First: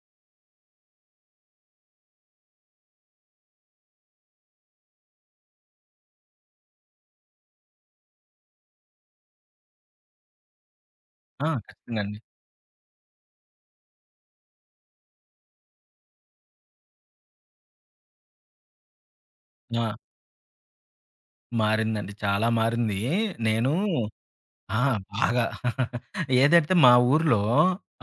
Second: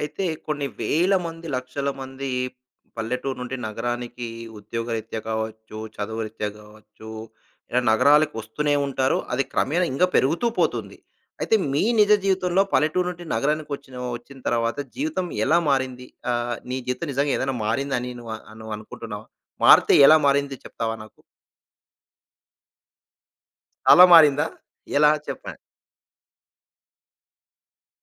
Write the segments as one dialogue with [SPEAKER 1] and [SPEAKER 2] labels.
[SPEAKER 1] అయితే కొన్ని వేల మంది, లక్షల మంది పల్లెటూరు నుండి నగరానికి ఉద్యోగరీత్యా కావచ్చు, చదువురీత్యా కావచ్చు, ఇలా నగరాలకు వస్తూనే ఉంటారు. అది క్రమేణా ఇంకా పెరుగుతూ పోతుంది. అయితే మీ
[SPEAKER 2] ఖచ్చితంగా
[SPEAKER 1] నిజ
[SPEAKER 2] అండి.
[SPEAKER 1] జీవితంలో పల్లెటూరు నుండి నగరానికి వచ్చిన వచ్చిన తర్వాత జీవితం ఎలా మారింది? నీ జీవితం నిజంగా ఏదైనా మారిందని నువ్వు నువ్వు అనుకుంటున్నావా? మారితే
[SPEAKER 2] ఆ!
[SPEAKER 1] ఎలా మారింది చెప్తావా నాకు?
[SPEAKER 2] మారిందండి. చాలా మారింది. నేను
[SPEAKER 1] చాలా మారిందా?
[SPEAKER 2] ఆ!
[SPEAKER 1] ఎలా
[SPEAKER 2] బాగా
[SPEAKER 1] చెప్పండి?
[SPEAKER 2] ఏదైతే మా ఊర్లో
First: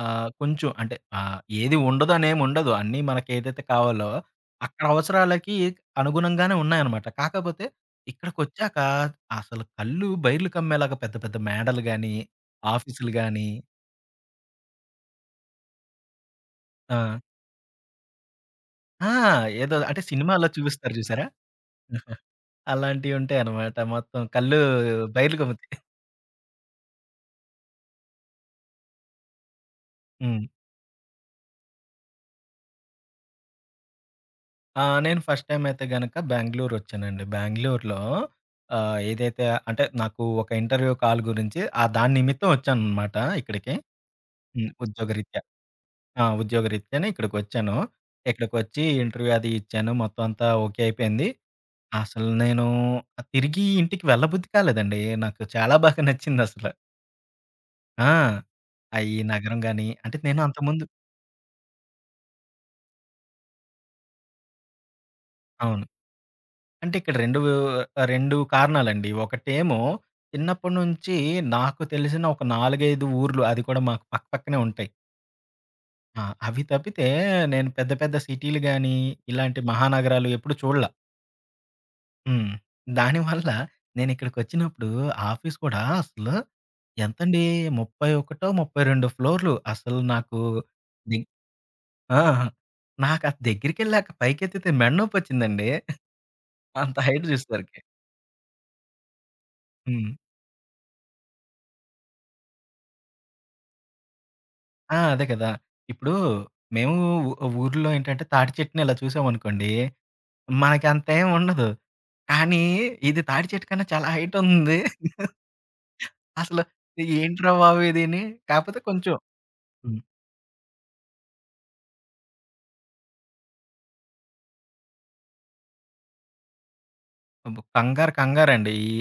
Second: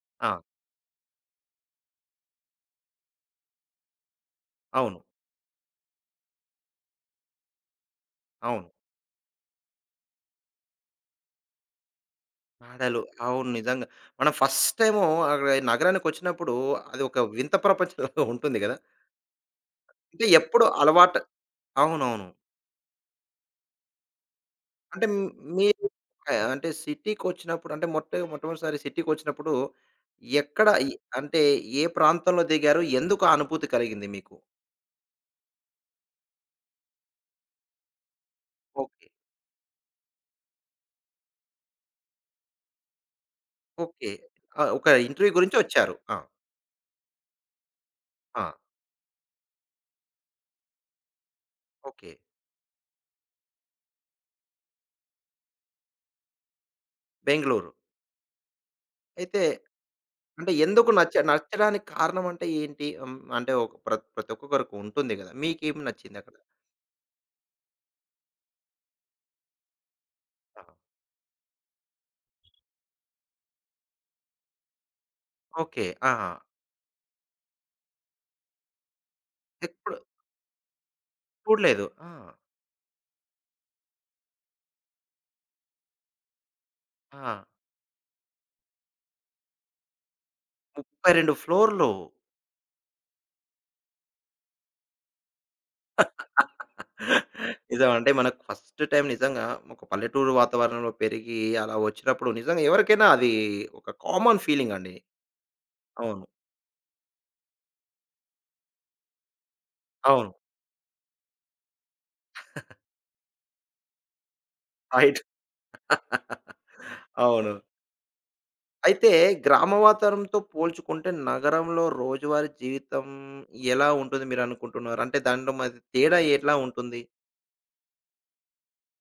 [SPEAKER 1] ఆ!
[SPEAKER 2] కొంచెం ఏది ఉండదనేముండదు. అన్నీ మనకేదైతే కావాలో అక్కడ
[SPEAKER 1] అవును.
[SPEAKER 2] అవసరాలకి అనుగుణంగానే ఉన్నాయన్నమాట. కాకపోతే
[SPEAKER 1] అవును.
[SPEAKER 2] ఇక్కడికొచ్చాక అసలు కళ్ళు బైర్లు కమ్మేలాగా పెద్ద పెద్ద మేడలు గాని,
[SPEAKER 1] ఆడలు.
[SPEAKER 2] ఆఫీసులు గాని.
[SPEAKER 1] అవును. నిజంగా. మనం ఫస్ట్ టైము అక్కడ నగరానికొచ్చినప్పుడు
[SPEAKER 2] ఆ!
[SPEAKER 1] అది ఒక వింత ప్రపంచంలాగా ఉంటుంది గదా!
[SPEAKER 2] ఆ! ఏదో అంటే
[SPEAKER 1] అంటే
[SPEAKER 2] సినిమాల్లో
[SPEAKER 1] ఎప్పుడు
[SPEAKER 2] చూపిస్తారు,
[SPEAKER 1] అలవాటు.
[SPEAKER 2] చూసారా?
[SPEAKER 1] అవునవును.
[SPEAKER 2] అలాంటివి ఉంటాయన్నమాట. మొత్తం కళ్ళు
[SPEAKER 1] అంటే
[SPEAKER 2] బైర్లు కమ్ముతాయి.
[SPEAKER 1] మీరు అంటే సిటీకొచ్చినప్పుడు అంటే మొట్టమొదటిసారి సిటీకొచ్చినప్పుడు
[SPEAKER 2] హ్మ్.
[SPEAKER 1] ఎక్కడ ఎ అంటే ఏ ప్రాంతంలో దిగారు? ఎందుకు ఆ అనుభూతి కలిగింది మీకు?
[SPEAKER 2] ఆ! నేను ఫస్ట్ టైమ్ అయితే గనక బెంగుళూరొచ్చానండి. బెంగుళూరులో
[SPEAKER 1] ఓకే.
[SPEAKER 2] ఏదైతే అంటే నాకు ఒక ఇంటర్వ్యూ కాల్ గురించి ఆ దాని నిమిత్తం వచ్చాననమాట ఇక్కడికి.
[SPEAKER 1] ఓకే. ఆ!
[SPEAKER 2] హ్మ్.
[SPEAKER 1] ఒక ఇంటర్వ్యూ
[SPEAKER 2] ఉద్యోగరీత్యా.
[SPEAKER 1] గురించి వచ్చారు. ఆ!
[SPEAKER 2] ఆ! ఉద్యోగరీత్యానే ఇక్కడికొచ్చాను.
[SPEAKER 1] ఆ!
[SPEAKER 2] ఇక్కడికొచ్చి ఇంటర్వ్యూ అది ఇచ్చాను. మొత్తం అంతా ఓకే అయిపోయింది.
[SPEAKER 1] ఓకే.
[SPEAKER 2] అసలు నేను తిరిగి ఇంటికి వెళ్ళబుద్ధి కాలేదండి. నాకు చాలా బాగా నచ్చిందసల.
[SPEAKER 1] బెంగుళూరు.
[SPEAKER 2] ఆ! ఆ ఈ
[SPEAKER 1] అయితే
[SPEAKER 2] నగరం గాని అంటే నేను
[SPEAKER 1] అంటే
[SPEAKER 2] అంతకుముందు
[SPEAKER 1] ఎందుకు నచ్చడానికి కారణం అంటే ఏంటి? హ్మ్. అంటే ఒక ప్రతి ప్రతి ఒక్కొక్కరికి ఉంటుంది గదా! మీకేం
[SPEAKER 2] అవును.
[SPEAKER 1] నచ్చింది అక్కడ?
[SPEAKER 2] అంటే ఇక్కడ 2 కారణాలండి. ఒకటేమో
[SPEAKER 1] ఆ!
[SPEAKER 2] చిన్నప్పటి నుంచి నాకు తెలిసిన ఒక 4, 5 ఊర్లు అది కూడా మాకు పక్క పక్కనే ఉంటాయి.
[SPEAKER 1] ఓకే. ఆ!
[SPEAKER 2] ఆ! అవి తప్పితే నేను పెద్ద పెద్ద సిటీలు గాని, ఇలాంటి
[SPEAKER 1] ఎప్పుడు
[SPEAKER 2] మహానగరాలు ఎప్పుడు చూడల.
[SPEAKER 1] చూడలేదు. ఆ!
[SPEAKER 2] హ్మ్. దానివల్ల నేనిక్కడికొచ్చినప్పుడు ఆఫీస్ కూడా అసలు
[SPEAKER 1] ఆ!
[SPEAKER 2] ఎంతండి, 32 ఫ్లోర్‌లు అసలు నాకు దిగ్
[SPEAKER 1] 32 ఫ్లోర్‌లు.
[SPEAKER 2] ఆ! నాకు అది దగ్గరికెళ్ళాక పైకెత్తితే మెడ నొప్పొచ్చిందండి. అంత హైట్ చూసేసరికి.
[SPEAKER 1] నిజం. అంటే మనకు ఫస్ట్ టైమ్ నిజంగా ఒక
[SPEAKER 2] హ్మ్.
[SPEAKER 1] పల్లెటూరు వాతావరణంలో పెరిగి అలా వచ్చినప్పుడు నిజంగా ఎవరికైనా అది ఒక కామన్ ఫీలింగ్ అండి.
[SPEAKER 2] ఆ! అదే కదా! ఇప్పుడు
[SPEAKER 1] అవును.
[SPEAKER 2] మేము ఊర్లో ఏంటంటే తాటి చెట్టుని ఇలా చూసామనుకోండి,
[SPEAKER 1] అవును.
[SPEAKER 2] మనకంత ఏమి ఉండదు. కానీ ఇది తాటి చెట్టు కన్నా చాలా హైట్ ఉంది.
[SPEAKER 1] రైట్.
[SPEAKER 2] అసలు ఏంట్రా
[SPEAKER 1] అవును.
[SPEAKER 2] బాబు ఇదిని. కాకపోతే
[SPEAKER 1] అయితే
[SPEAKER 2] కొంచెం
[SPEAKER 1] గ్రామ
[SPEAKER 2] హ్మ్.
[SPEAKER 1] వాతావరణంతో పోల్చుకుంటే నగరంలో రోజువారీ జీవితం ఎలా ఉంటుంది మీరనుకుంటున్నారు? అంటే దాంట్లో మరి తేడా ఎట్లా ఉంటుంది?
[SPEAKER 2] కంగారు కంగారండి. ఈ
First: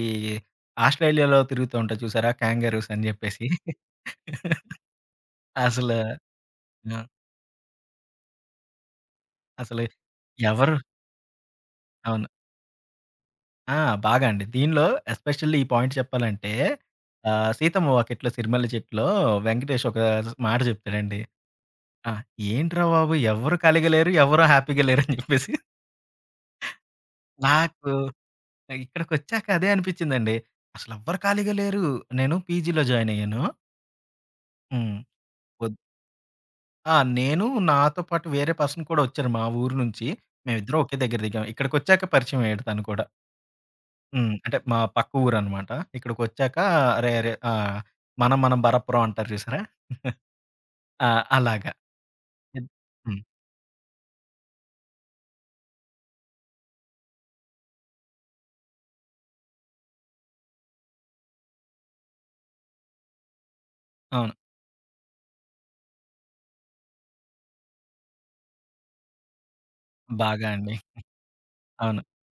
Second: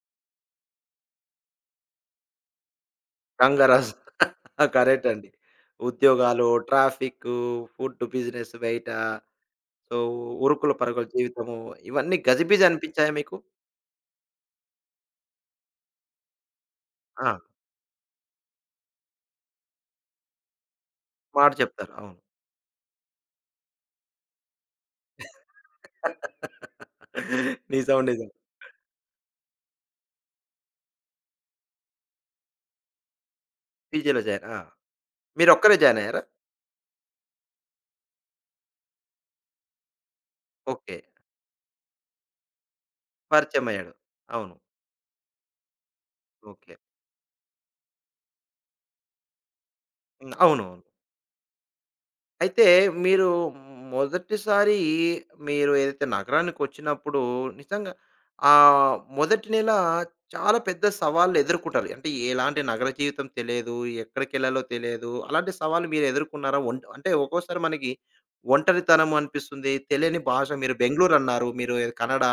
[SPEAKER 2] ఆస్ట్రేలియాలో తిరుగుతూ ఉంటాయి చూసారా? కాంగారూస్ అని చెప్పేసి.
[SPEAKER 1] కంగారాస్ కరెక్ట్ అండి.
[SPEAKER 2] అసలు ఆ!
[SPEAKER 1] ఉద్యోగాలు, ట్రాఫిక్కు, ఫుడ్ బిజినెస్ బయట,
[SPEAKER 2] అసలు
[SPEAKER 1] సో ఉరుకుల
[SPEAKER 2] ఎవరు
[SPEAKER 1] పరుగుల జీవితము ఇవన్నీ
[SPEAKER 2] అవును.
[SPEAKER 1] గజిబిజి అనిపించాయా మీకు?
[SPEAKER 2] ఆ! బాగా అండి. దీనిలో ఎస్పెషల్లీ ఈ పాయింట్ చెప్పాలంటే
[SPEAKER 1] ఆ!
[SPEAKER 2] 'సీతమ్మ వాకిట్లో సిరిమల్లె చెట్టులో' వెంకటేష్ ఒక మాట చెప్తాడండి.
[SPEAKER 1] మాట చెప్తారు.
[SPEAKER 2] ఆ!
[SPEAKER 1] అవును.
[SPEAKER 2] "ఏంట్రా బాబు ఎవ్వరు ఖాళీగా లేరు, ఎవ్వరు హ్యాపీగా లేరు" అని చెప్పేసి నాకు
[SPEAKER 1] నిజం. నిజం.
[SPEAKER 2] ఇక్కడికొచ్చాక అదే అనిపించిందండి. అసలెవ్వరు ఖాళీగా లేరు. నేను పీజీలో జాయిన్ అయ్యాను.
[SPEAKER 1] పీజీలో జాయిన్. ఆ!
[SPEAKER 2] హ్మ్. వద్
[SPEAKER 1] మీరొక్కరే జాయిన్ అయ్యారా?
[SPEAKER 2] ఆ! నేను నాతో పాటు వేరే పర్సన్ కూడా వచ్చారు మా ఊరు నుంచి. మేమిద్దరం
[SPEAKER 1] ఓకే.
[SPEAKER 2] ఒకే దగ్గర దిగాం. ఇక్కడికొచ్చాక పరిచయం అయ్యాడు తను కూడా.
[SPEAKER 1] పరిచయమయ్యాడు.
[SPEAKER 2] హ్మ్.
[SPEAKER 1] అవును.
[SPEAKER 2] అంటే మా పక్క ఊరనమాట. ఇక్కడికొచ్చాక
[SPEAKER 1] ఓకే.
[SPEAKER 2] అరే! అరే! ఆ! మనం మనం బరప్పురం అంటారు చూసారా?
[SPEAKER 1] హ్మ్. అవునవును.
[SPEAKER 2] ఆ! అలాగా.
[SPEAKER 1] అయితే
[SPEAKER 2] హ్మ్. హ్మ్.
[SPEAKER 1] మీరు మొదటిసారి మీరు ఏదైతే నగరానికొచ్చినప్పుడు నిజంగా మొదటి నెల చాలా పెద్ద సవాళ్ళు ఎదుర్కుంటారు. అంటే ఎలాంటి నగర జీవితం తెలియదు.
[SPEAKER 2] అవును.
[SPEAKER 1] ఎక్కడికెళ్ళాలో తెలియదు. అలాంటి సవాళ్ళు మీరు ఎదుర్కొన్నారా? అంటే ఒక్కోసారి మనకి ఒంటరితనం అనిపిస్తుంది. తెలియని భాష
[SPEAKER 2] బాగా
[SPEAKER 1] మీరు
[SPEAKER 2] అండి.
[SPEAKER 1] బెంగుళూరు అన్నారు. మీరు
[SPEAKER 2] అవును.
[SPEAKER 1] కన్నడ.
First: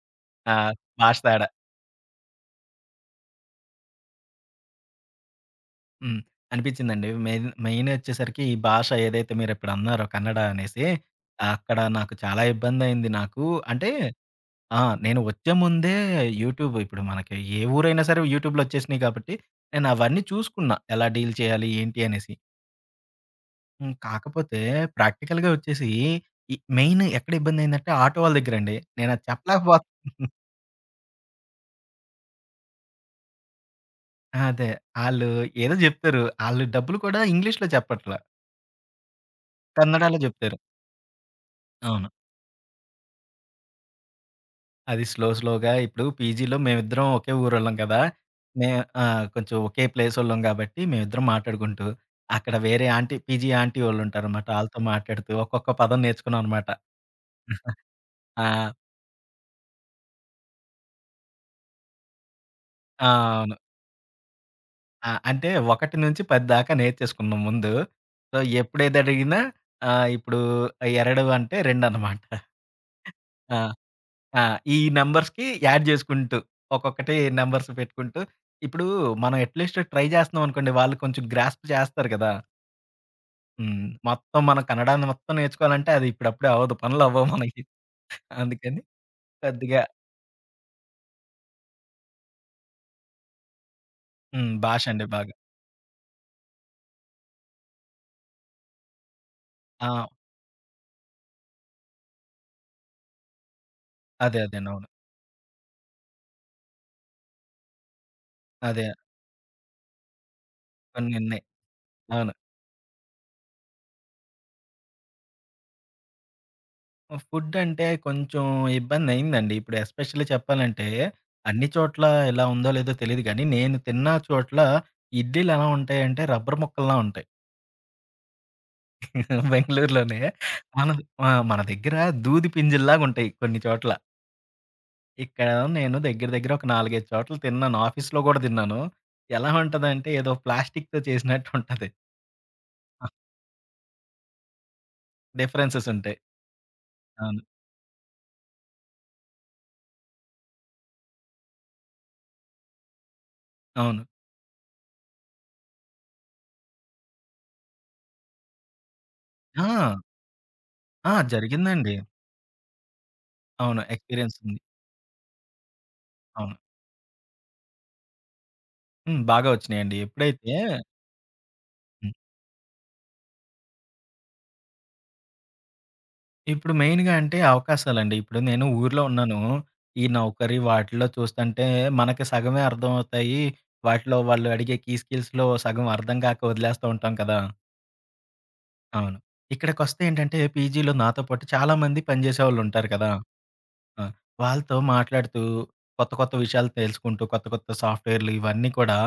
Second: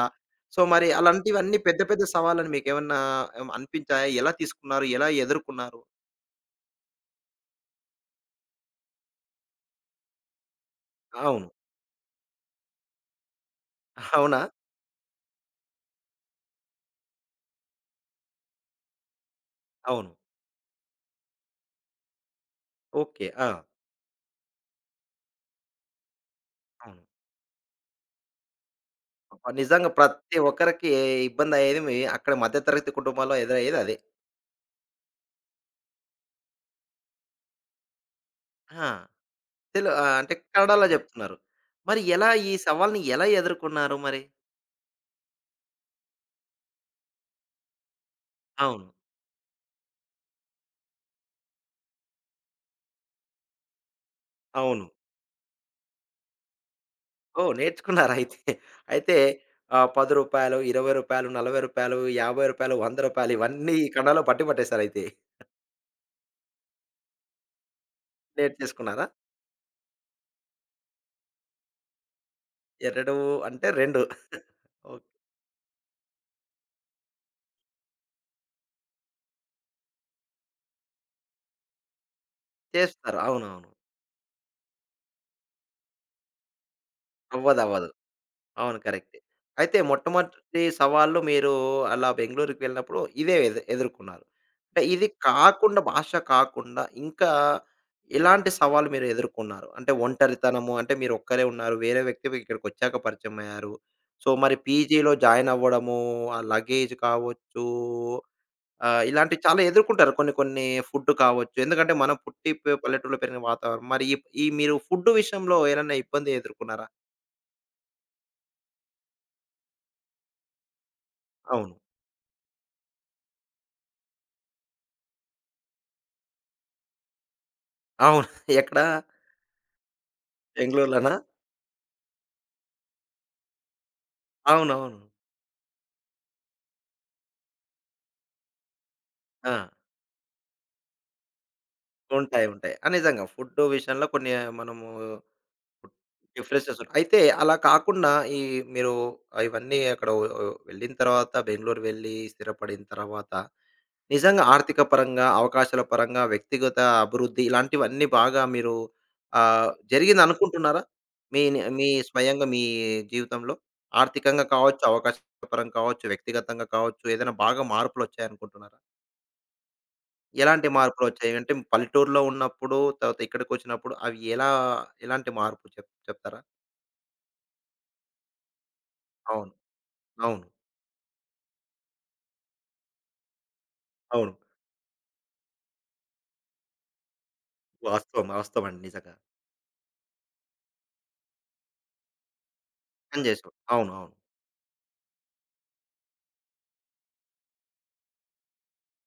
[SPEAKER 2] ఆ!
[SPEAKER 1] సో, మరి
[SPEAKER 2] భాష తేడా.
[SPEAKER 1] అలాంటివన్నీ పెద్ద పెద్ద సవాళ్ళని మీకేమన్నా అనిపించాయా? ఎలా తీసుకున్నారు? ఎలా ఎదుర్కొన్నారు?
[SPEAKER 2] హ్మ్. అనిపించిందండి. మెయినొచ్చేసరికి ఈ భాష ఏదైతే మీరిప్పుడన్నారో కన్నడ అనేసి,
[SPEAKER 1] అవును.
[SPEAKER 2] అక్కడ నాకు చాలా ఇబ్బందయింది నాకు. అంటే
[SPEAKER 1] అవునా?
[SPEAKER 2] ఆ! నేను వచ్చే ముందే యూట్యూబ్ ఇప్పుడు మనకి ఏ ఊరైనా సరే యూట్యూబ్‌లో వచ్చేసినియి కాబట్టి,
[SPEAKER 1] అవును.
[SPEAKER 2] నేనవన్నీ చూసుకున్నా. ఎలా డీల్ చేయాలి? ఏంటి? అనేసి.
[SPEAKER 1] ఓకే. ఆ!
[SPEAKER 2] హ్మ్. కాకపోతే ప్రాక్టికల్‌గా వచ్చేసి ఈ
[SPEAKER 1] అవును.
[SPEAKER 2] మెయిన్ ఎక్కడ ఇబ్బందయిందంటే ఆటో వాళ్ళ దగ్గరండి. నేనది
[SPEAKER 1] అబ్బా!
[SPEAKER 2] చెప్పలేకపోత్
[SPEAKER 1] నిజంగా ప్రతి ఒక్కరికి ఇబ్బందయ్యేది మీ అక్కడ మధ్య తరగతి కుటుంబాల్లో ఎదురయ్యేది అదే.
[SPEAKER 2] అదే. ఆళ్ళు ఏదో జెప్తారు. ఆళ్ళు డబ్బులు కూడా ఇంగ్లీష్‌లో చెప్పట్ల.
[SPEAKER 1] ఆ!
[SPEAKER 2] కన్నడలో
[SPEAKER 1] అంటే
[SPEAKER 2] జెప్తారు.
[SPEAKER 1] కన్నడలో చెప్తున్నారు. మరి
[SPEAKER 2] అవును.
[SPEAKER 1] ఎలా ఈ సవాల్ని ఎలా ఎదుర్కొన్నారు మరి?
[SPEAKER 2] అది స్లోగా ఇప్పుడు పీజీలో మేమిద్దరం ఒకే ఊరోళ్ళం కదా! మే
[SPEAKER 1] అవును.
[SPEAKER 2] ఆ! కొంచెం ఒకే ప్లేసోళ్ళం గాబట్టి మేమిద్దరం మాట్లాడుకుంటూ, అక్కడ వేరే పీజీ ఆంటీ వోళ్ళుంటారనమాట. ఆళ్ళతో
[SPEAKER 1] అవును.
[SPEAKER 2] మాట్లాడుతూ ఒక్కొక్క పదం నేర్చుకున్నాం అనమాట.
[SPEAKER 1] ఓహ్! నేర్చుకున్నారయితే.
[SPEAKER 2] ఆ!
[SPEAKER 1] అయితే ఆహ్, రూ. 10, రూ. 20, రూ. 40, రూ. 50, రూ.
[SPEAKER 2] ఆ!
[SPEAKER 1] 100
[SPEAKER 2] అవును.
[SPEAKER 1] ఇవన్నీ కన్నడలో పట్టి పట్టేసారయితే.
[SPEAKER 2] ఆ! అంటే 1-10 దాకా నేర్చేసుకున్నాం ముందు. సో,
[SPEAKER 1] నేర్చేసుకున్నారా?
[SPEAKER 2] ఎప్పుడేదడిగినా ఇప్పుడు 2 అంటే 2 అనమాట.
[SPEAKER 1] ఎరడు
[SPEAKER 2] ఆ!
[SPEAKER 1] అంటే 2.
[SPEAKER 2] ఆ! ఈ
[SPEAKER 1] ఓకే.
[SPEAKER 2] నంబర్స్‌కి యాడ్ చేసుకుంటూ, ఒక్కొక్కటి నంబర్స్ పెట్టుకుంటూ, ఇప్పుడు మనం అట్‌లీస్ట్ ట్రై చేస్తున్నాం అనుకోండి, వాళ్ళు కొంచెం గ్రాస్ప్ చేస్తారు కదా!
[SPEAKER 1] చేస్తారు. అవునవును.
[SPEAKER 2] హ్మ్. మొత్తం మనం కన్నడాన్ని మొత్తం నేర్చుకోవాలంటే అది ఇప్పుడప్పుడే అవ్వదు. పనులవ్వవు మనకి.
[SPEAKER 1] అవ్వదవ్వదు. అవును.
[SPEAKER 2] అందుకని
[SPEAKER 1] కరెక్టే. అయితే
[SPEAKER 2] కొద్దిగా
[SPEAKER 1] మొట్టమొదటి సవాళ్ళు మీరు అలా బెంగుళూరుకి వెళ్ళినప్పుడు ఇదే ఎదుర్కొన్నారు.
[SPEAKER 2] హ్మ్.
[SPEAKER 1] అంటే
[SPEAKER 2] భాష
[SPEAKER 1] ఇది
[SPEAKER 2] అండి బాగా.
[SPEAKER 1] కాకుండా భాష కాకుండా ఇంకా ఎలాంటి సవాలు మీరు ఎదుర్కొన్నారు?
[SPEAKER 2] ఆ!
[SPEAKER 1] అంటే ఒంటరితనము అంటే మీరు ఒక్కరే ఉన్నారు. వేరే వ్యక్తి ఇక్కడికొచ్చాక పరిచయమయ్యారు. సో,
[SPEAKER 2] అదే.
[SPEAKER 1] మరి
[SPEAKER 2] అదేనండి. అవును.
[SPEAKER 1] పీజీలో జాయిన్ అవ్వడము, ఆ లగేజ్ కావచ్చు,
[SPEAKER 2] అదే.
[SPEAKER 1] ఇలాంటివి చాలా ఎదుర్కొంటారు. కొన్ని కొన్ని ఫుడ్
[SPEAKER 2] కొన్నున్నాయి.
[SPEAKER 1] కావచ్చు. ఎందుకంటే మనం
[SPEAKER 2] అవును.
[SPEAKER 1] పుట్టి పల్లెటూరులో పెరిగిన వాతావరణం. మరి ఈ ఈ మీరు ఫుడ్ విషయంలో ఏదైనా ఇబ్బంది ఎదుర్కొన్నారా?
[SPEAKER 2] ఫుడ్ అంటే కొంచెం ఇబ్బందయిందండి. ఇప్పుడు ఎస్పెషల్లీ చెప్పాలంటే, అన్ని
[SPEAKER 1] అవును.
[SPEAKER 2] చోట్ల ఎలా ఉందో లేదో తెలీదు గానీ, నేను తిన్న చోట్ల ఇడ్లీలు ఎలా ఉంటాయంటే రబ్బరు ముక్కల్లా ఉంటాయి.
[SPEAKER 1] అవును. ఎక్కడ?
[SPEAKER 2] బెంగుళూరులోనే మనది
[SPEAKER 1] బెంగుళూరులోనా?
[SPEAKER 2] ఆ! మన దగ్గర దూది పింజిల్లాగుంటాయి కొన్ని చోట్ల.
[SPEAKER 1] అవునవును.
[SPEAKER 2] ఇక్కడ నేను దగ్గర దగ్గర ఒక 4, 5 చోట్ల తిన్నాను. ఆఫీస్‌లో గూడా తిన్నాను.
[SPEAKER 1] ఆ!
[SPEAKER 2] ఎలా ఉంటదంటే ఏదో ప్లాస్టిక్‌తో చేసినట్టు ఉంటది.
[SPEAKER 1] ఉంటాయి. ఉంటాయి. ఆ! నిజంగా ఫుడ్ విషయంలో కొన్ని మనము
[SPEAKER 2] డిఫరెన్సెస్ ఉంటాయి.
[SPEAKER 1] డిఫరెన్సెస్ ఉంటాయి. అయితే
[SPEAKER 2] అవును.
[SPEAKER 1] అలా కాకుండా ఈ మీరు ఇవన్నీ అక్కడ ఓ ఓ వెళ్ళిన తర్వాత బెంగుళూరు వెళ్ళి స్థిరపడిన తర్వాత
[SPEAKER 2] అవును.
[SPEAKER 1] నిజంగా ఆర్థిక పరంగా, అవకాశాల పరంగా, వ్యక్తిగత అభివృద్ధి ఇలాంటివన్నీ బాగా మీరు
[SPEAKER 2] ఆ!
[SPEAKER 1] జరిగిందనుకుంటున్నారా?
[SPEAKER 2] ఆ!
[SPEAKER 1] మీ
[SPEAKER 2] జరిగిందండి.
[SPEAKER 1] స్వయంగా మీ జీవితంలో?
[SPEAKER 2] అవును. ఎక్స్‌పీరియన్స్
[SPEAKER 1] ఆర్థికంగా
[SPEAKER 2] ఉంది.
[SPEAKER 1] కావచ్చు, అవకాశ పరంగా కావచ్చు,
[SPEAKER 2] అవును.
[SPEAKER 1] వ్యక్తిగతంగా కావచ్చు ఏదైనా బాగా మార్పులొచ్చాయనుకుంటున్నారా?
[SPEAKER 2] హ్మ్. బాగా వచ్చినాయండి. ఎప్పుడైతే
[SPEAKER 1] ఎలాంటి మార్పులొచ్చాయి? అంటే
[SPEAKER 2] హ్మ్.
[SPEAKER 1] పల్లెటూరులో ఉన్నప్పుడు, తర్వాత ఇక్కడికొచ్చినప్పుడు అవి ఎలా ఎలాంటి మార్పు చెప్తారా?
[SPEAKER 2] ఇప్పుడు మెయిన్‌గా అంటే అవకాశాలండి. ఇప్పుడు నేను ఊర్లో ఉన్నాను.
[SPEAKER 1] అవును.
[SPEAKER 2] ఈ
[SPEAKER 1] అవును.
[SPEAKER 2] నౌకరీ వాటిలో చూస్తంటే మనకి సగమే అర్థమవుతాయి. వాటిలో
[SPEAKER 1] అవును.
[SPEAKER 2] వాళ్ళు అడిగే కీ స్కిల్స్‌లో సగం అర్థం కాక వదిలేస్తూ ఉంటాం కదా!
[SPEAKER 1] వాస్తవం. వాస్తవం అండి నిజంగా.
[SPEAKER 2] అవును. ఇక్కడికొస్తే ఏంటంటే పీజీలో నాతో పాటు చాలా మంది పనిచేసేవాళ్ళుంటారు కదా!
[SPEAKER 1] పని చేసాం. అవును.
[SPEAKER 2] ఆ!
[SPEAKER 1] అవును.
[SPEAKER 2] వాళ్ళతో మాట్లాడుతూ కొత్త కొత్త విషయాలు తెలుసుకుంటూ కొత్త కొత్త సాఫ్ట్‌వేర్‌లు ఇవన్నీ కూడా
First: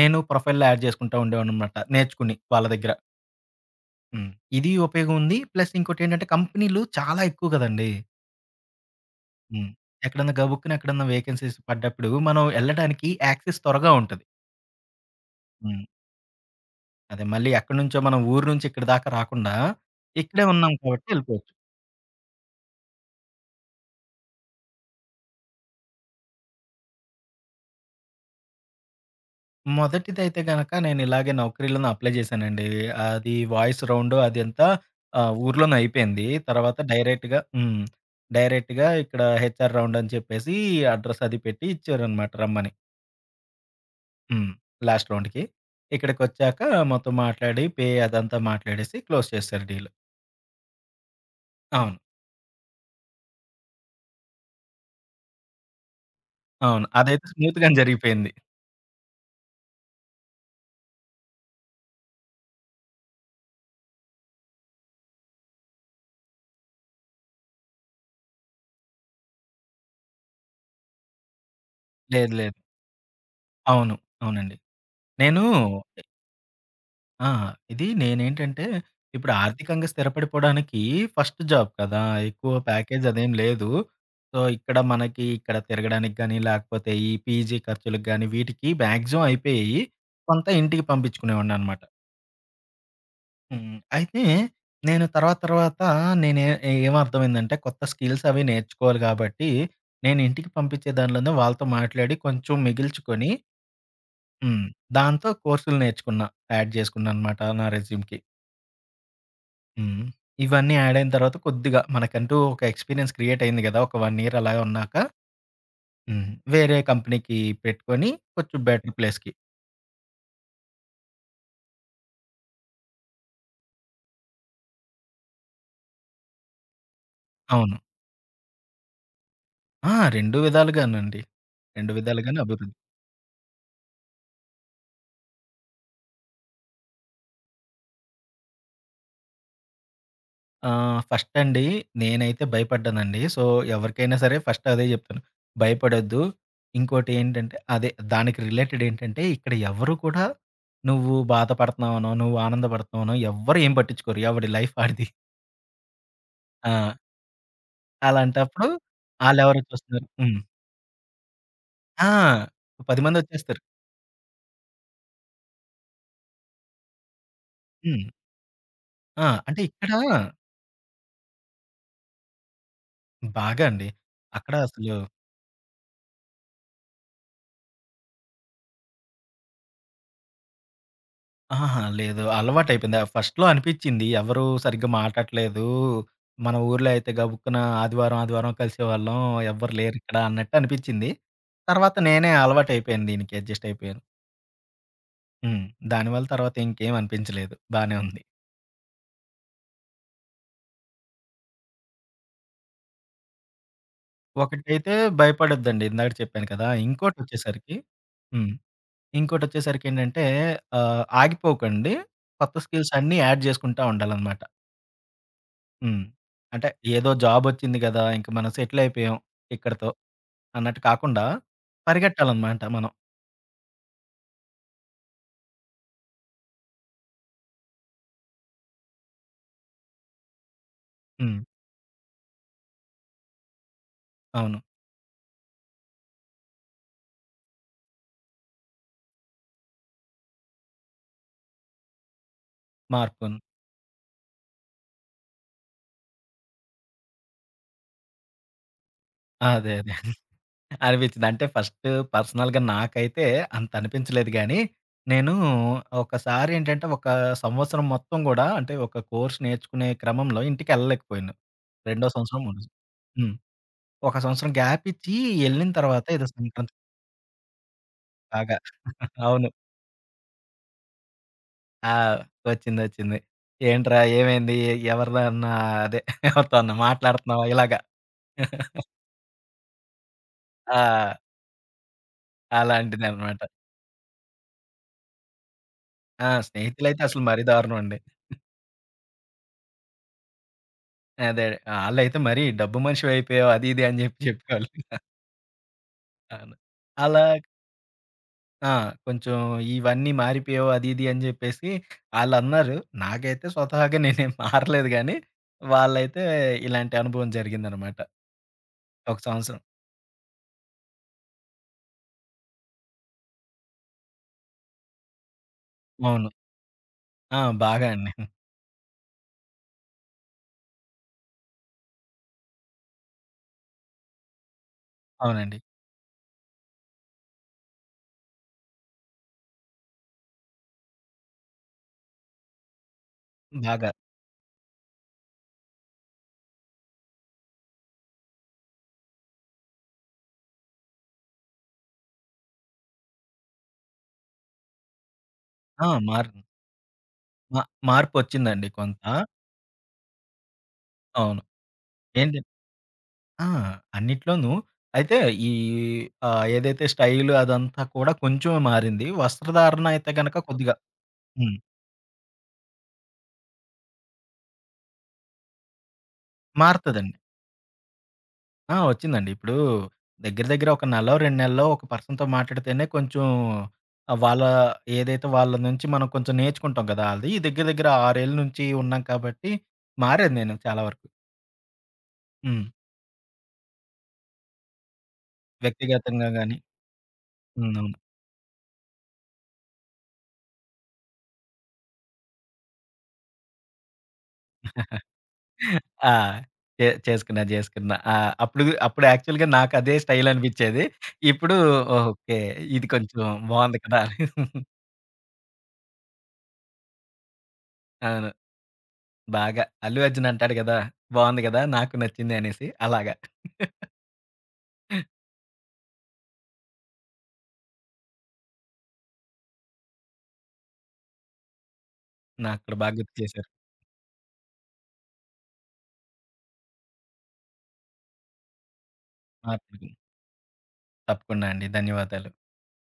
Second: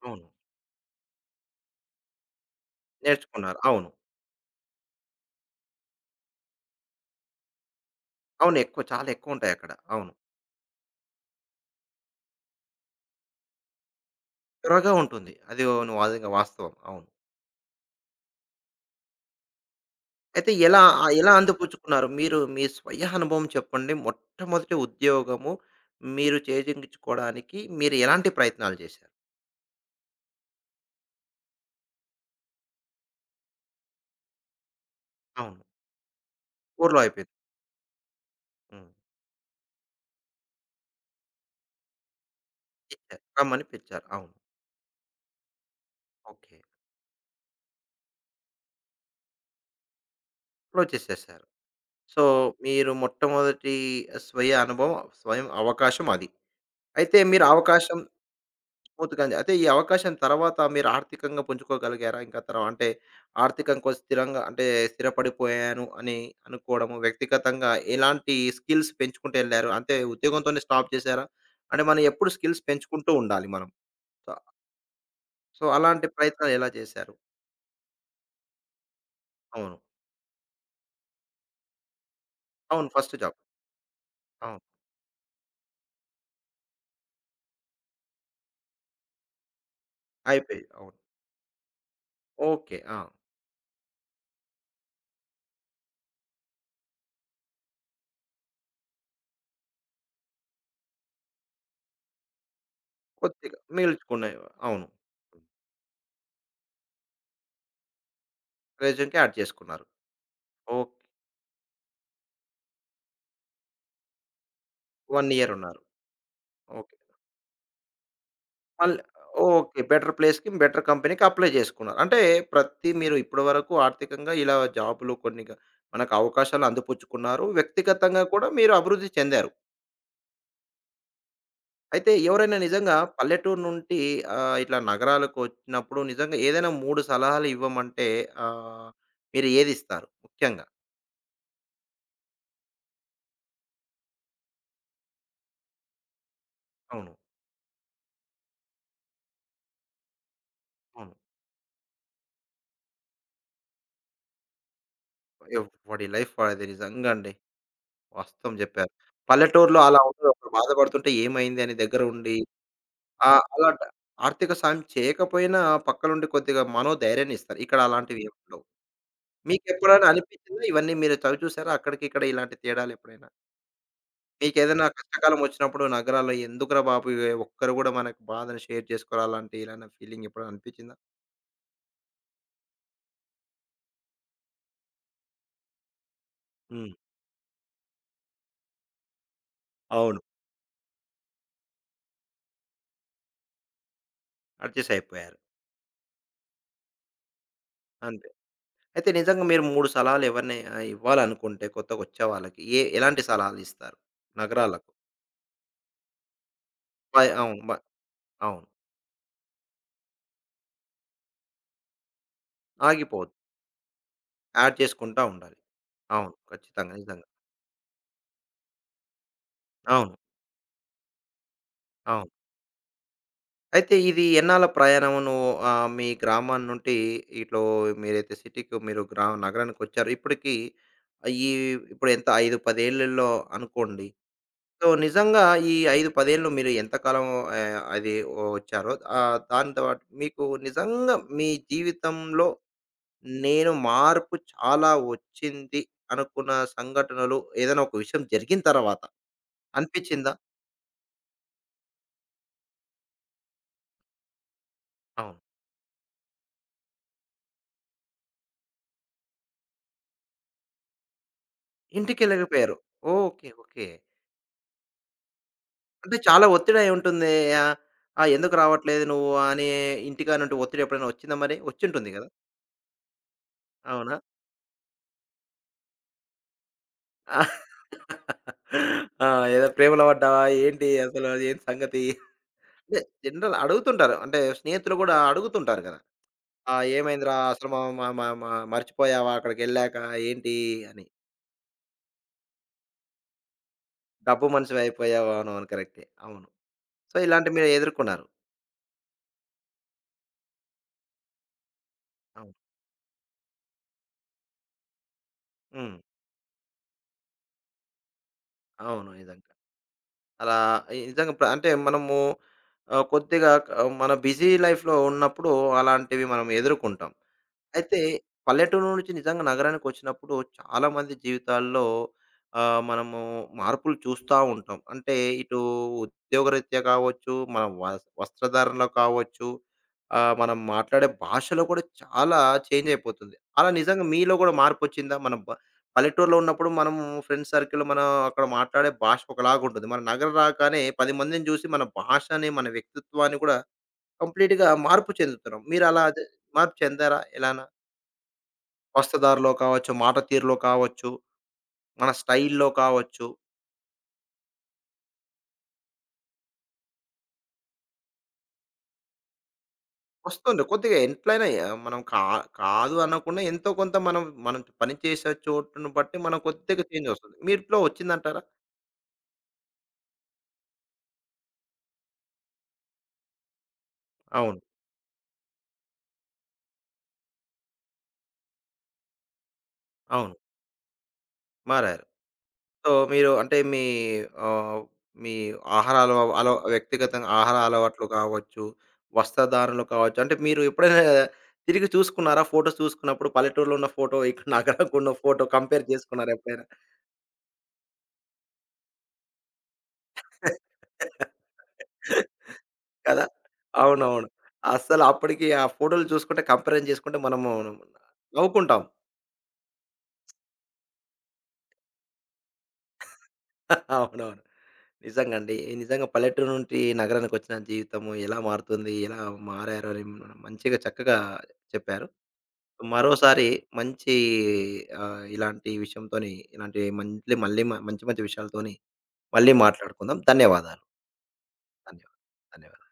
[SPEAKER 2] నేను
[SPEAKER 1] అవును.
[SPEAKER 2] ప్రొఫైల్‌లో యాడ్ చేసుకుంటా ఉండేవాడిననమాట నేర్చుకుని వాళ్ళ దగ్గర.
[SPEAKER 1] నేర్చుకున్నారు. అవును.
[SPEAKER 2] హ్మ్. ఇది ఉపయోగం ఉంది. ప్లస్ ఇంకోటేంటంటే కంపెనీలు చాలా ఎక్కువ గదండీ!
[SPEAKER 1] అవును. ఎక్కువ చాలా ఎక్కువుంటాయక్కడ.
[SPEAKER 2] హ్మ్.
[SPEAKER 1] అవును.
[SPEAKER 2] ఎక్కడన్నా గబుక్కున ఎక్కడన్నా వేకెన్సీస్ పడ్డప్పుడు మనం ఎళ్ళడానికి యాక్సెస్ త్వరగా ఉంటది.
[SPEAKER 1] త్వరగా ఉంటుంది. అది
[SPEAKER 2] హ్మ్.
[SPEAKER 1] నువ్వు అదింక వాస్తవం. అవును.
[SPEAKER 2] అదే మళ్ళీ ఎక్కడి నుంచో మనం ఊరు నుంచి ఇక్కడి దాకా రాకుండా ఇక్కడే
[SPEAKER 1] అయితే
[SPEAKER 2] ఉన్నాం
[SPEAKER 1] ఎలా
[SPEAKER 2] కాబట్టి
[SPEAKER 1] ఆహ్, ఎలా
[SPEAKER 2] ఎళ్ళిపోవచ్చు.
[SPEAKER 1] అందిపుచ్చుకున్నారు? మీరు మీ స్వీయ అనుభవం చెప్పండి. మొట్టమొదటి ఉద్యోగము మీరు చేజిక్కించుకోవడానికి మీరు ఎలాంటి ప్రయత్నాలు చేశారు?
[SPEAKER 2] మొదటిదైతే గనక నేను ఇలాగే నౌకరీలోనే అప్లై జేశానండి. అది వాయిస్ రౌండ్ అదంతా
[SPEAKER 1] అవును.
[SPEAKER 2] ఊర్లోనే అయిపోయింది. తర్వాత
[SPEAKER 1] ఊర్లో అయిపోయింది.
[SPEAKER 2] డైరెక్ట్‌గా హ్మ్.
[SPEAKER 1] హ్మ్.
[SPEAKER 2] డైరెక్ట్‌గా ఇక్కడ హెచ్ఆర్ రౌండ్ అని చెప్పేసి అడ్రెస్ అది పెట్టి ఇచ్చారనమాట రమ్మని.
[SPEAKER 1] ఇచ్చారు. రమ్మని పిలిచారు. అవును.
[SPEAKER 2] హ్మ్. లాస్ట్ రౌండ్‌కి.
[SPEAKER 1] ఓకే.
[SPEAKER 2] ఇక్కడికొచ్చాక మొత్తం మాట్లాడి, పే అదంతా మాట్లాడేసి క్లోజ్ చేశారు డీల్.
[SPEAKER 1] వచ్చేసేసారు.
[SPEAKER 2] అవును.
[SPEAKER 1] సో, మీరు మొట్టమొదటి స్వీయ అనుభవం, స్వయం అవకాశం అది.
[SPEAKER 2] అవును.
[SPEAKER 1] అయితే
[SPEAKER 2] అదైతే
[SPEAKER 1] మీరు
[SPEAKER 2] స్మూత్‌గానే
[SPEAKER 1] అవకాశం
[SPEAKER 2] జరిగిపోయింది.
[SPEAKER 1] పూర్తిగా అయితే ఈ అవకాశం తర్వాత మీరు ఆర్థికంగా పుంజుకోగలిగారా? ఇంకా అంటే ఆర్థికంగా స్థిరంగా అంటే స్థిరపడిపోయాను అని అనుకోవడము, వ్యక్తిగతంగా ఎలాంటి స్కిల్స్ పెంచుకుంటూ ఎళ్లారు? అంటే ఉద్యోగంతోనే స్టాప్ చేశారా? అంటే మనం ఎప్పుడు
[SPEAKER 2] లేదు. లేదు.
[SPEAKER 1] స్కిల్స్ పెంచుకుంటూ ఉండాలి మనం.
[SPEAKER 2] అవును.
[SPEAKER 1] సో,
[SPEAKER 2] అవునండి. నేను
[SPEAKER 1] సో, అలాంటి ప్రయత్నాలు ఎలా చేశారు?
[SPEAKER 2] ఆ! ఇది నేనేంటంటే, ఇప్పుడు
[SPEAKER 1] అవును.
[SPEAKER 2] ఆర్థికంగా స్థిరపడిపోవడానికి ఫస్ట్ జాబ్ కదా! ఎక్కువ
[SPEAKER 1] అవును.
[SPEAKER 2] ప్యాకేజ్
[SPEAKER 1] ఫస్ట్
[SPEAKER 2] అదేం
[SPEAKER 1] జాబ్.
[SPEAKER 2] లేదు. సో,
[SPEAKER 1] అవును.
[SPEAKER 2] ఇక్కడ తిరగడానికి గాని, లేకపోతే ఈ పీజీ ఖర్చులకు గాని, వీటికి మాక్సిమం అయిపోయేయి. కొంత
[SPEAKER 1] అయిపోయి.
[SPEAKER 2] ఇంటికి
[SPEAKER 1] అవును.
[SPEAKER 2] పంపించుకునేవాడిననమాట.
[SPEAKER 1] ఓకే. ఆ!
[SPEAKER 2] హ్మ్. అయితే నేను తర్వాత తర్వాత నేనే ఏమర్థమైందంటే కొత్త స్కిల్స్ అవి నేర్చుకోవాలి గాబట్టి, నేను ఇంటికి పంపించే దానిలోనే వాళ్ళతో మాట్లాడి కొంచెం మిగిల్చుకొని
[SPEAKER 1] కొద్దిగా మిగిల్చుకునేవి.
[SPEAKER 2] హ్మ్.
[SPEAKER 1] అవును.
[SPEAKER 2] దాంతో కోర్సులు నేర్చుకున్నా. యాడ్ చేసుకున్నాననమాట నా రెజ్యూమ్‌కి.
[SPEAKER 1] ప్రెజెంట్‌కి యాడ్ చేసుకున్నారు.
[SPEAKER 2] హ్మ్. ఇవన్నీ యాడ్
[SPEAKER 1] ఓకే.
[SPEAKER 2] అయిన తర్వాత కొద్దిగా మనకంటూ ఒక ఎక్స్‌పీరియన్స్ క్రియేట్ అయింది గదా! ఒక 1 ఇయర్ అలా ఉన్నాక
[SPEAKER 1] 1 ఇయర్ ఉన్నారు.
[SPEAKER 2] హ్మ్. వేరే
[SPEAKER 1] ఓకే.
[SPEAKER 2] కంపెనీకి పెట్టుకొని కొంచెం బెటర్
[SPEAKER 1] మళ్ళీ
[SPEAKER 2] ప్లేస్‌కి.
[SPEAKER 1] ఓకే. బెటర్ ప్లేస్‌కి, బెటర్ కంపెనీకి అప్లై చేసుకున్నారు. అంటే ప్రతి మీరు ఇప్పటి వరకు ఆర్థికంగా ఇలా జాబ్‌లు కొన్ని గ మనకు అవకాశాలు అందిపుచ్చుకున్నారు.
[SPEAKER 2] అవును.
[SPEAKER 1] వ్యక్తిగతంగా కూడా మీరు అభివృద్ధి చెందారు.
[SPEAKER 2] ఆ! 2 విధాలుగానండి. 2
[SPEAKER 1] అయితే
[SPEAKER 2] విధాలుగానే
[SPEAKER 1] ఎవరైనా
[SPEAKER 2] అభివృద్ధి.
[SPEAKER 1] నిజంగా పల్లెటూరు నుండి ఇట్లా నగరాలకు వచ్చినప్పుడు నిజంగా ఏదైనా 3 సలహాలు ఇవ్వమంటే ఆహ్, మీరు ఏది ఇస్తారు? ముఖ్యంగా.
[SPEAKER 2] ఆ! ఫస్ట్ అండి నేనైతే భయపడ్డానండి. సో, ఎవరికైనా సరే ఫస్ట్ అదే చెప్తాను. భయపడొద్దు.
[SPEAKER 1] అవును.
[SPEAKER 2] ఇంకోటి ఏంటంటే అదే దానికి రిలేటెడ్ ఏంటంటే ఇక్కడ ఎవరు కూడా
[SPEAKER 1] అవును.
[SPEAKER 2] నువ్వు బాధపడుతున్నావనో, నువ్వు ఆనందపడుతున్నావనో ఎవ్వరు ఏం పట్టించుకోరు. ఎవడి లైఫ్ ఆడిది.
[SPEAKER 1] ఎవడి లైఫ్ వాడిది
[SPEAKER 2] ఆ!
[SPEAKER 1] నిజంగా అండి. వాస్తవం
[SPEAKER 2] అలాంటప్పుడు
[SPEAKER 1] జెప్పారు.
[SPEAKER 2] ఆళ్ళెవరో
[SPEAKER 1] పల్లెటూరులో అలా
[SPEAKER 2] చూస్తున్నారు.
[SPEAKER 1] ఉండదు.
[SPEAKER 2] హ్మ్.
[SPEAKER 1] ఒకరు బాధపడుతుంటే ఏమైంది అని దగ్గర
[SPEAKER 2] ఆ!
[SPEAKER 1] ఉండి
[SPEAKER 2] 10
[SPEAKER 1] ఆ!
[SPEAKER 2] మందొచ్చేస్తారు.
[SPEAKER 1] అలాట ఆర్థిక సాయం చేయకపోయినా పక్కనుండి కొద్దిగా మనోధైర్యాన్నిస్తారు. ఇక్కడ
[SPEAKER 2] హ్మ్.
[SPEAKER 1] అలాంటివి ఏమి ఉండవు.
[SPEAKER 2] ఆ! అంటే ఇక్కడ
[SPEAKER 1] మీకెప్పుడైనా అనిపించిందా? ఇవన్నీ మీరు చవి చూసారా? అక్కడికి ఇక్కడ ఇలాంటి తేడాలు ఎప్పుడైనా?
[SPEAKER 2] బాగా అండి. అక్కడ
[SPEAKER 1] మీకేదైనా
[SPEAKER 2] అసలు
[SPEAKER 1] కష్టకాలం వచ్చినప్పుడు నగరాల్లో ఎందుకురా బాబు! ఒక్కరు గూడా మనకు బాధను షేర్ చేసుకోరు. అలాంటి ఇలాంటి ఫీలింగ్ ఎప్పుడైనా అనిపించిందా?
[SPEAKER 2] అహహా! లేదు. అలవాటయిపోయింది. ఫస్ట్‌లో అనిపిచ్చింది. ఎవరు సరిగ్గా మాటాడట్లేదు. మన ఊర్లో
[SPEAKER 1] హ్మ్.
[SPEAKER 2] అయితే గబుక్కున ఆదివారం కలిసేవాళ్ళం. ఎవ్వరు లేరిక్కడ
[SPEAKER 1] అవును.
[SPEAKER 2] అన్నట్టు అనిపిచ్చింది. తర్వాత నేనే అలవాటయిపోయాను దీనికి. అడ్జస్ట్ అయిపోయాను.
[SPEAKER 1] అడ్జస్ట్ అయిపోయారు.
[SPEAKER 2] హ్మ్. దానివల్ల తర్వాత ఇంకేం అనిపించలేదు. బానే ఉంది.
[SPEAKER 1] అంతే. అయితే నిజంగా మీరు 3 సలహాలు ఎవరిని ఇవ్వాలనుకుంటే కొత్తగొచ్చే వాళ్ళకి ఎలాంటి సలహాలిస్తారు నగరాలకు?
[SPEAKER 2] ఒకటైతే భయపడొద్దండి. ఇందాక చెప్పాను కదా!
[SPEAKER 1] అవును.
[SPEAKER 2] ఇంకోటొచ్చేసరికి హ్మ్.
[SPEAKER 1] అవును.
[SPEAKER 2] ఇంకోటొచ్చేసరికేంటంటే ఆగిపోకండి. కొత్త స్కిల్స్ అన్నీ
[SPEAKER 1] ఆగిపోవద్దు.
[SPEAKER 2] యాడ్ జేసుకుంటా ఉండాలనమాట.
[SPEAKER 1] యాడ్ చేసుకుంటా ఉండాలి.
[SPEAKER 2] హ్మ్.
[SPEAKER 1] అవును.
[SPEAKER 2] అంటే
[SPEAKER 1] ఖచ్చితంగా.
[SPEAKER 2] ఏదో
[SPEAKER 1] నిజంగా.
[SPEAKER 2] జాబొచ్చింది గదా! ఇంక మనం సెటిల్ అయిపోయాం ఇక్కడితో
[SPEAKER 1] అవును.
[SPEAKER 2] అన్నట్టు కాకుండా
[SPEAKER 1] అవును.
[SPEAKER 2] పరిగెట్టాలనమాట మనం.
[SPEAKER 1] అయితే ఇది ఎన్నాళ్ళ ప్రయాణమును మీ గ్రామం నుండి ఇటు మీరైతే సిటీకి మీరు నగరానికొచ్చారు. ఇప్పటికి
[SPEAKER 2] హ్మ్.
[SPEAKER 1] ఈ ఇప్పుడు ఎంత 5, 10 ఏళ్లలో అనుకోండి.
[SPEAKER 2] అవును.
[SPEAKER 1] సో, నిజంగా ఈ 5, 10 ఏళ్లు మీరు ఎంతకాలం అది వచ్చారో దాని తర్వాత మీకు నిజంగా మీ జీవితంలో
[SPEAKER 2] మార్పు ఉంది.
[SPEAKER 1] నేను మార్పు చాలా వచ్చింది అనుకున్న సంఘటనలు ఏదైనా ఒక విషయం జరిగిన తర్వాత
[SPEAKER 2] అదే. అదే.
[SPEAKER 1] అనిపించిందా?
[SPEAKER 2] అనిపించింది. అంటే ఫస్ట్ పర్సనల్‌గా నాకైతే అంత అనిపించలేదు గానీ, నేను
[SPEAKER 1] అవును.
[SPEAKER 2] ఒకసారేంటంటే ఒక సంవత్సరం మొత్తం గూడా అంటే ఒక కోర్స్ నేర్చుకునే క్రమంలో ఇంటికెళ్ళలేకపోయాను. రెండో సంవత్సరం మూడో
[SPEAKER 1] ఇంటికెళ్ళకపోయారు.
[SPEAKER 2] హ్మ్.
[SPEAKER 1] ఓకే. ఓకే.
[SPEAKER 2] ఒక సంవత్సరం గ్యాప్ ఇచ్చి ఎళ్ళిన తర్వాత
[SPEAKER 1] అంటే
[SPEAKER 2] ఏదో
[SPEAKER 1] చాలా
[SPEAKER 2] సంక్రాంతికి
[SPEAKER 1] ఒత్తిడి అయి ఉంటుంది. ఆహ్, ఆ! ఎందుకు
[SPEAKER 2] బాగా
[SPEAKER 1] రావట్లేదు నువ్వు
[SPEAKER 2] అవును.
[SPEAKER 1] అని ఇంటికానుండి ఒత్తిడి ఎప్పుడైనా వచ్చిందా మరి?
[SPEAKER 2] ఆ!
[SPEAKER 1] వచ్చుంటుంది కదా!
[SPEAKER 2] వచ్చిందొచ్చింది. "ఏంట్రా
[SPEAKER 1] అవునా?
[SPEAKER 2] ఏమైంది? ఎవరితో అన్నా అదే ఎవరితో అన్నా
[SPEAKER 1] ఆ!
[SPEAKER 2] మాట్లాడుతున్నావా?" ఇలాగ.
[SPEAKER 1] ఆ, ఏదో ప్రేమలో పడ్డావా? ఏంటి
[SPEAKER 2] ఆ!
[SPEAKER 1] అసలు ఏం సంగతి? అంటే
[SPEAKER 2] అలాంటిదనమాట.
[SPEAKER 1] జనరల్ అడుగుతుంటారు. అంటే స్నేహితులు కూడా అడుగుతుంటారు కదా!
[SPEAKER 2] ఆ!
[SPEAKER 1] "ఆ!
[SPEAKER 2] స్నేహితులైతే అసలు
[SPEAKER 1] ఏమైందిరా?
[SPEAKER 2] మరీ
[SPEAKER 1] అసలు మ
[SPEAKER 2] దారుణం అండి.
[SPEAKER 1] మ మ మ మర్చిపోయావా అక్కడికెళ్ళాక ఏంటి" అని?
[SPEAKER 2] అదే ఆళ్ళైతే మరీ "డబ్బు మనిషివయిపోయావు" అది ఇది అని జెప్పి
[SPEAKER 1] డబ్బు
[SPEAKER 2] చెప్పేవాళ్ళు.
[SPEAKER 1] మనిషివి అయిపోయావు. అవునవును. కరెక్టే. అవును.
[SPEAKER 2] అవును.
[SPEAKER 1] సో,
[SPEAKER 2] అలా
[SPEAKER 1] ఇలాంటివి మీరు ఎదుర్కొన్నారు.
[SPEAKER 2] ఆ! కొంచెం ఇవన్నీ మారిపోయావు అది ఇది అని జెప్పేసి
[SPEAKER 1] అవును.
[SPEAKER 2] ఆళ్ళన్నారు. నాకైతే స్వతహాగా నేనేం మారలేదు గానీ,
[SPEAKER 1] హ్మ్.
[SPEAKER 2] వాళ్ళైతే ఇలాంటి అనుభవం జరిగిందనమాట.
[SPEAKER 1] అవును.
[SPEAKER 2] ఒక
[SPEAKER 1] నిజంగా.
[SPEAKER 2] సంవత్సరం.
[SPEAKER 1] అలా నిజంగా అంటే మనము కొద్దిగా మన బిజీ లైఫ్‌లో ఉన్నప్పుడు అలాంటివి
[SPEAKER 2] అవును.
[SPEAKER 1] మనం ఎదుర్కొంటాం.
[SPEAKER 2] ఆ! బాగా
[SPEAKER 1] అయితే
[SPEAKER 2] అండి.
[SPEAKER 1] పల్లెటూరు నుంచి నిజంగా నగరానికి వచ్చినప్పుడు చాలా మంది జీవితాల్లో ఆ, మనము మార్పులు చూస్తూ ఉంటాం అంటే
[SPEAKER 2] అవునండి.
[SPEAKER 1] ఇటు ఉద్యోగరీత్యా కావచ్చు మన వస్త్రధారణలో కావచ్చు మనం మాట్లాడే భాషలో కూడా చాలా చేంజ్ అయిపోతుంది అలా
[SPEAKER 2] బాగా.
[SPEAKER 1] నిజంగా మీలో కూడా మార్పు వచ్చిందా పల్లెటూరులో ఉన్నప్పుడు మనం ఫ్రెండ్ సర్కిల్ మనం అక్కడ మాట్లాడే భాష ఒకలాగా ఉంటుంది మన నగరం రాగానే 10 మందిని చూసి మన భాషని మన వ్యక్తిత్వాన్ని కూడా కంప్లీట్గా మార్పు చెందుతున్నాం మీరు
[SPEAKER 2] ఆ!
[SPEAKER 1] అలా మార్పు చెందారా ఎలా
[SPEAKER 2] మా మార్పొచ్చిందండి కొంత.
[SPEAKER 1] వస్త్రధారలో కావచ్చు, మాట తీరులో కావచ్చు,
[SPEAKER 2] అవును.
[SPEAKER 1] మన
[SPEAKER 2] ఏంటి
[SPEAKER 1] స్టైల్‌లో కావచ్చు.
[SPEAKER 2] ఆ! అన్నిట్లోనూ. అయితే ఈ ఏదైతే స్టైలు అదంతా కూడా కొంచెం మారింది. వస్త్రధారణ అయితే గనక
[SPEAKER 1] వస్తుంది.
[SPEAKER 2] కొద్దిగా
[SPEAKER 1] కొద్దిగా ఎట్లైనా
[SPEAKER 2] హ్మ్.
[SPEAKER 1] మనం కాదు అనకుండా ఎంతో కొంత మనం, మనం పనిచేసే చోటును బట్టి మనం కొద్దిగా చేంజ్
[SPEAKER 2] మారతదండి.
[SPEAKER 1] వస్తుంది. మీట్లో వచ్చిందంటారా?
[SPEAKER 2] ఆ! వచ్చిందండి. ఇప్పుడు దగ్గర దగ్గర ఒక నెలో, 2 నెలలో ఒక పర్సన్‌తో మాట్లాడితేనే కొంచెం ఆహ్, వాళ్ళ
[SPEAKER 1] అవును.
[SPEAKER 2] ఏదైతే వాళ్ళ నుంచి మనం కొంచెం నేర్చుకుంటాం కదా! అది దగ్గర దగ్గర 6 ఏళ్ల నుంచి ఉన్నాం కాబట్టి
[SPEAKER 1] అవును.
[SPEAKER 2] మారాను నేను చాలా వరకు.
[SPEAKER 1] మారారు.
[SPEAKER 2] హ్మ్.
[SPEAKER 1] సో, మీరు అంటే మీ ఆహ్, మీ ఆహార అలవ
[SPEAKER 2] వ్యక్తిగతంగా
[SPEAKER 1] అలవ
[SPEAKER 2] గాని.
[SPEAKER 1] వ్యక్తిగతంగా ఆహార
[SPEAKER 2] హ్మ్. అవును.
[SPEAKER 1] అలవాట్లు కావచ్చు, వస్త్రధారణలు కావచ్చు. అంటే మీరు ఎప్పుడైనా తిరిగి చూసుకున్నారా? ఫోటోస్ చూసుకున్నప్పుడు పల్లెటూరులో ఉన్న ఫోటో, ఇక్కడ నగరంలో ఉన్న ఫోటో కంపేర్
[SPEAKER 2] ఆ!
[SPEAKER 1] చేసుకున్నారా ఎప్పుడైనా?
[SPEAKER 2] చేసుకున్నా. చేసుకున్నా. ఆ! అప్పుడు అప్పుడు యాక్చువల్‌గా నాకు అదే స్టైల్ అనిపిచ్చేది. ఇప్పుడు ఓకే. ఇది కొంచెం
[SPEAKER 1] కదా!
[SPEAKER 2] బావుంది కదా!
[SPEAKER 1] అవునవును. అస్సలు అప్పటికి ఆ ఫోటోలు చూసుకుంటే కంపారిజన్ చేసుకుంటే మనము
[SPEAKER 2] అవును.
[SPEAKER 1] నవ్వుకుంటాం.
[SPEAKER 2] బాగా 'అల్లు అర్జున్' అంటాడు కదా! బావుంది కదా! నాకు నచ్చింది అనేసి అలాగా.
[SPEAKER 1] అవునవును. నిజంగండి. నిజంగా పల్లెటూరు నుండి నగరానికొచ్చిన జీవితము ఎలా మారుతుంది? ఎలా మారారు? అని మంచిగా చక్కగా చెప్పారు.
[SPEAKER 2] నాకు కూడా బాగా గుర్తు
[SPEAKER 1] మరోసారి
[SPEAKER 2] చేశారు.
[SPEAKER 1] మంచి ఇలాంటి విషయంతోని ఇలాంటి మళ్ళీ మళ్ళీ మ- మంచి మంచి విషయాలతోని మళ్ళీ
[SPEAKER 2] మాట్లాడుకుందాం.
[SPEAKER 1] మాట్లాడుకుందాం. ధన్యవాదాలు.
[SPEAKER 2] తప్పకుండా అండి.
[SPEAKER 1] ధన్యవాదాలు.
[SPEAKER 2] ధన్యవాదాలు.
[SPEAKER 1] ధన్యవాదాలు.